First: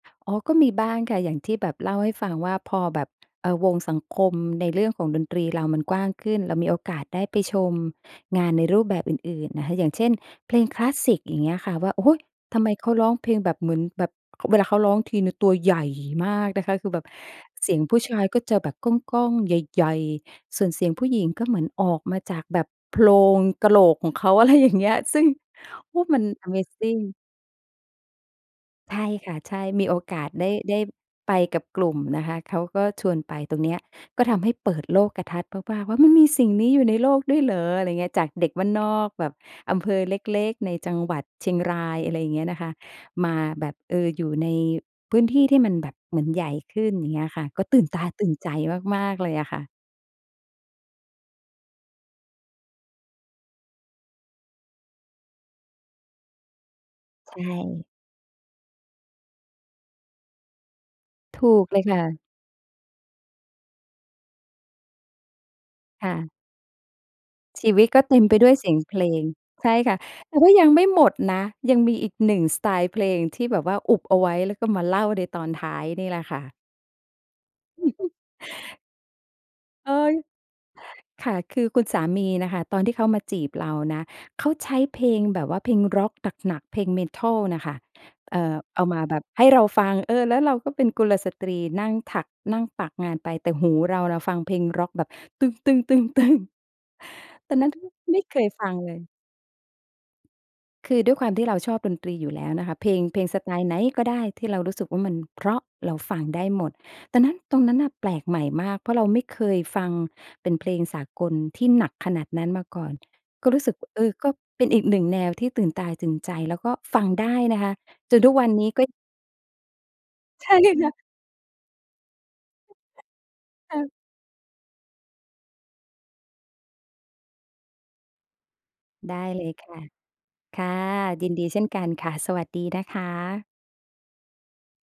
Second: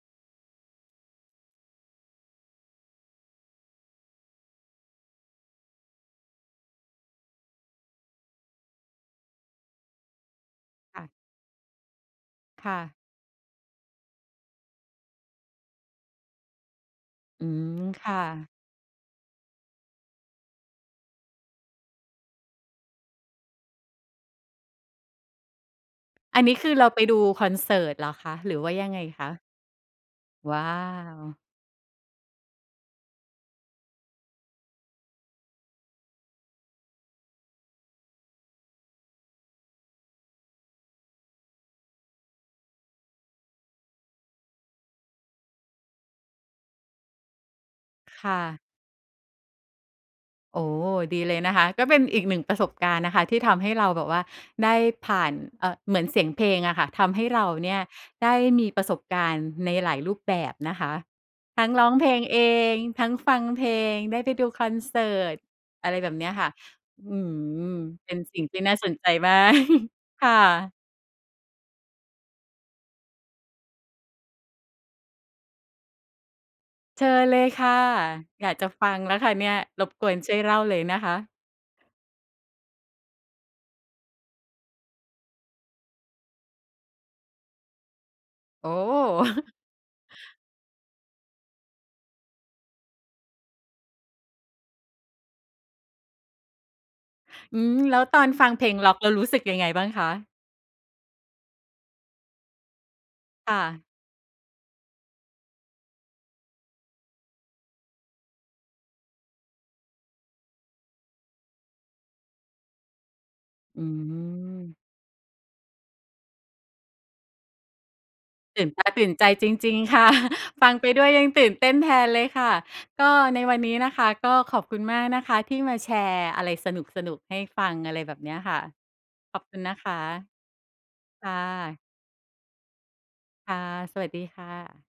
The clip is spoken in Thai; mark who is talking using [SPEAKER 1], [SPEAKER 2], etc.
[SPEAKER 1] อ๋อ ก็มีบ้างค่ะ อย่างที่แบบเล่าให้ฟังว่า พอแบบ อ่า วงสังคมในเรื่องของดนตรีเรามันกว้างขึ้น เรามีโอกาสได้ไปชมงานในรูปแบบอื่น ๆ อะฮะ อย่างเช่นเพลงคลาส
[SPEAKER 2] ค่ะ
[SPEAKER 1] สิก อย่างเงี้ยค่ะ ว่า โอ้ ทำ
[SPEAKER 2] ค
[SPEAKER 1] ไม
[SPEAKER 2] ่
[SPEAKER 1] เข
[SPEAKER 2] ะ
[SPEAKER 1] าร้องเพลงแบบเหมือนแบบ ค เวลาเขาร้องทีหนึ่งตัวใหญ่มากนะคะ คือแบบ
[SPEAKER 2] อื
[SPEAKER 1] เส
[SPEAKER 2] ม
[SPEAKER 1] ียงผู้
[SPEAKER 2] ค
[SPEAKER 1] ช
[SPEAKER 2] ่
[SPEAKER 1] ายก็
[SPEAKER 2] ะ
[SPEAKER 1] จะแบบก้อง ๆ ใหญ่ ๆ ส่วนเสียงผู้หญิงก็เหมือนออกมาจากแบบโพรงกะโหลกของเขา อะไรอย่างเงี้ย ซึ่ง โอ้ มัน
[SPEAKER 2] อัน
[SPEAKER 1] อะ
[SPEAKER 2] นี
[SPEAKER 1] เ
[SPEAKER 2] ้
[SPEAKER 1] ม
[SPEAKER 2] คือ
[SPEAKER 1] ซ
[SPEAKER 2] เรา
[SPEAKER 1] ิง
[SPEAKER 2] ไปดูคอนเสิร์ตเหรอคะ หรือว่ายัง
[SPEAKER 1] ใช
[SPEAKER 2] ไง
[SPEAKER 1] ่
[SPEAKER 2] ค
[SPEAKER 1] ค
[SPEAKER 2] ะ?
[SPEAKER 1] ่ะ ใช่ มีโอกาสได้
[SPEAKER 2] ว้า
[SPEAKER 1] ได้ไ
[SPEAKER 2] ว
[SPEAKER 1] ปกับกลุ่มนะคะ เขาก็ชวนไปตรงเนี้ย ก็ทำให้เปิดโลกทัศน์มาก ๆ ว่า "มันมีสิ่งนี้อยู่ในโลกด้วยเหรอ?" อะไรอย่างเงี้ย จากเด็กบ้านนอกแบบอำเภอเล็ก ๆ ในจังหวัดเชียงราย อะไรอย่างเงี้ยนะคะ มาแบบ เออ อยู่ในพื้นที่ที่มันแบบเหมือนใหญ่ขึ้น อย่างเงี้ยค่ะ ก็ตื่นตา
[SPEAKER 2] ค
[SPEAKER 1] ตื่
[SPEAKER 2] ่
[SPEAKER 1] นใจ
[SPEAKER 2] ะ
[SPEAKER 1] มาก ๆ เลยอะค่ะ
[SPEAKER 2] โอ้ ดีเลยนะคะ ก็เป็นอีก 1 ประสบการณ์นะคะที่ทำให้เราแบบว่าได้ผ่าน เอ่อ เหมือนเสียงเพลงอะค่ะ ทำให้
[SPEAKER 1] ใช
[SPEAKER 2] เราเนี่ย
[SPEAKER 1] ่
[SPEAKER 2] ได้มีประสบการณ์ในหลายรูปแบบนะคะ
[SPEAKER 1] ถู
[SPEAKER 2] ท
[SPEAKER 1] ก
[SPEAKER 2] ั้ง
[SPEAKER 1] เล
[SPEAKER 2] ร
[SPEAKER 1] ย
[SPEAKER 2] ้อ
[SPEAKER 1] ค
[SPEAKER 2] ง
[SPEAKER 1] ่
[SPEAKER 2] เพล
[SPEAKER 1] ะ
[SPEAKER 2] งเอง ทั้งฟังเพลง ได้ไปดูคอนเสิร์ต อะไร
[SPEAKER 1] ค
[SPEAKER 2] แบ
[SPEAKER 1] ่
[SPEAKER 2] บเนี้
[SPEAKER 1] ะ
[SPEAKER 2] ยค่ะ อื
[SPEAKER 1] ชี
[SPEAKER 2] อ
[SPEAKER 1] วิตก็
[SPEAKER 2] เป
[SPEAKER 1] เ
[SPEAKER 2] ็
[SPEAKER 1] ต
[SPEAKER 2] น
[SPEAKER 1] ็มไ
[SPEAKER 2] ส
[SPEAKER 1] ป
[SPEAKER 2] ิ่ง
[SPEAKER 1] ด้ว
[SPEAKER 2] ท
[SPEAKER 1] ย
[SPEAKER 2] ี่
[SPEAKER 1] เส
[SPEAKER 2] น
[SPEAKER 1] ี
[SPEAKER 2] ่
[SPEAKER 1] ย
[SPEAKER 2] า
[SPEAKER 1] ง
[SPEAKER 2] ส
[SPEAKER 1] เ
[SPEAKER 2] น
[SPEAKER 1] พ
[SPEAKER 2] ใ
[SPEAKER 1] ล
[SPEAKER 2] จ
[SPEAKER 1] ง
[SPEAKER 2] มาก
[SPEAKER 1] ใช่ค่ะ
[SPEAKER 2] ค่
[SPEAKER 1] แต่ว่ายัง
[SPEAKER 2] ะ
[SPEAKER 1] ไม่หมดนะ ยังมีอีก 1 สไตล์เพลงที่แบบว่าอุบเอาไว้ แล้วก็มาเล่าในตอนท้ายนี่แหละค่ะ
[SPEAKER 2] เชิญเลยค่ะ อยากจะฟังแล้วค่ะเนี่ย ร
[SPEAKER 1] อ
[SPEAKER 2] บ
[SPEAKER 1] ้า
[SPEAKER 2] กว
[SPEAKER 1] ว
[SPEAKER 2] นช่วยเล่าเลยนะคะ
[SPEAKER 1] ค่ะ คือคุณสามีน่ะค่ะ ตอนที่เขามาจีบเรานะ เขาใช้เพลงแบบว่าเพลงร็อกหนัก ๆ เพลง Metal น่ะค่ะ เอ่อ
[SPEAKER 2] โอ้
[SPEAKER 1] เอา
[SPEAKER 2] โ
[SPEAKER 1] มาแบ
[SPEAKER 2] ฮ!
[SPEAKER 1] บให้เราฟัง เออ แล้วเราก็เป็นกุลสตรีนั่งถัก นั่งปักงานไป แต่หูเราน่ะฟังเพลงร็อกแบบ ตอ
[SPEAKER 2] อื
[SPEAKER 1] นนั้น
[SPEAKER 2] ม แล้วต
[SPEAKER 1] ไม
[SPEAKER 2] อ
[SPEAKER 1] ่
[SPEAKER 2] น
[SPEAKER 1] เค
[SPEAKER 2] ฟั
[SPEAKER 1] ย
[SPEAKER 2] งเพ
[SPEAKER 1] ฟ
[SPEAKER 2] ล
[SPEAKER 1] ัง
[SPEAKER 2] งร
[SPEAKER 1] เ
[SPEAKER 2] ็
[SPEAKER 1] ล
[SPEAKER 2] อก
[SPEAKER 1] ย
[SPEAKER 2] แล้วรู้สึกยังไงบ้างคะ?
[SPEAKER 1] คือด้วยความที่เราชอบดนตรีอยู่แล้วน่ะค่ะ เพลง เพลงสไ
[SPEAKER 2] ค
[SPEAKER 1] ต
[SPEAKER 2] ่
[SPEAKER 1] ล์ไหน
[SPEAKER 2] ะ
[SPEAKER 1] ก็ได้ที่เรารู้สึกว่ามันเพราะเราฟังได้หมด ดังนั้น ตรงนั้นน่ะแปลกใหม่มาก เพราะเราไม่เคยฟังเป็นเพลงสากลที่หนักขนาดนั้นมาก่อน ก็รู้สึก
[SPEAKER 2] อื
[SPEAKER 1] เออ ก็เป็น
[SPEAKER 2] ม
[SPEAKER 1] อีก 1 แนวที่ตื่นตาตื่นใจ แล้วก็ฟังได้นะคะ จนทุกวัน
[SPEAKER 2] ต
[SPEAKER 1] น
[SPEAKER 2] ื่
[SPEAKER 1] ี้
[SPEAKER 2] นต
[SPEAKER 1] ก็
[SPEAKER 2] าตื่นใจจริง ๆ ค่ะ
[SPEAKER 1] ใช่
[SPEAKER 2] ฟังไ
[SPEAKER 1] ค
[SPEAKER 2] ป
[SPEAKER 1] ่ะ
[SPEAKER 2] ด้วยยังตื่นเต้นแทนเลยค่ะ ก็ในวันน
[SPEAKER 1] ค
[SPEAKER 2] ี้
[SPEAKER 1] ่
[SPEAKER 2] น
[SPEAKER 1] ะ
[SPEAKER 2] ะคะก็ขอบคุณมากนะคะที่มาแชร์อะไรสนุก ๆ ให้ฟัง อะไรแบบเนี้ยค่ะ
[SPEAKER 1] ได้
[SPEAKER 2] ขอ
[SPEAKER 1] เล
[SPEAKER 2] บค
[SPEAKER 1] ย
[SPEAKER 2] ุณ
[SPEAKER 1] ค
[SPEAKER 2] นะ
[SPEAKER 1] ่ะ
[SPEAKER 2] คะ
[SPEAKER 1] ค่ะ ย
[SPEAKER 2] ค
[SPEAKER 1] ิน
[SPEAKER 2] ่
[SPEAKER 1] ดีเช่น
[SPEAKER 2] ะ
[SPEAKER 1] กันค่ะ สวัสดีนะคะ
[SPEAKER 2] ค่ะ สวัสดีค่ะ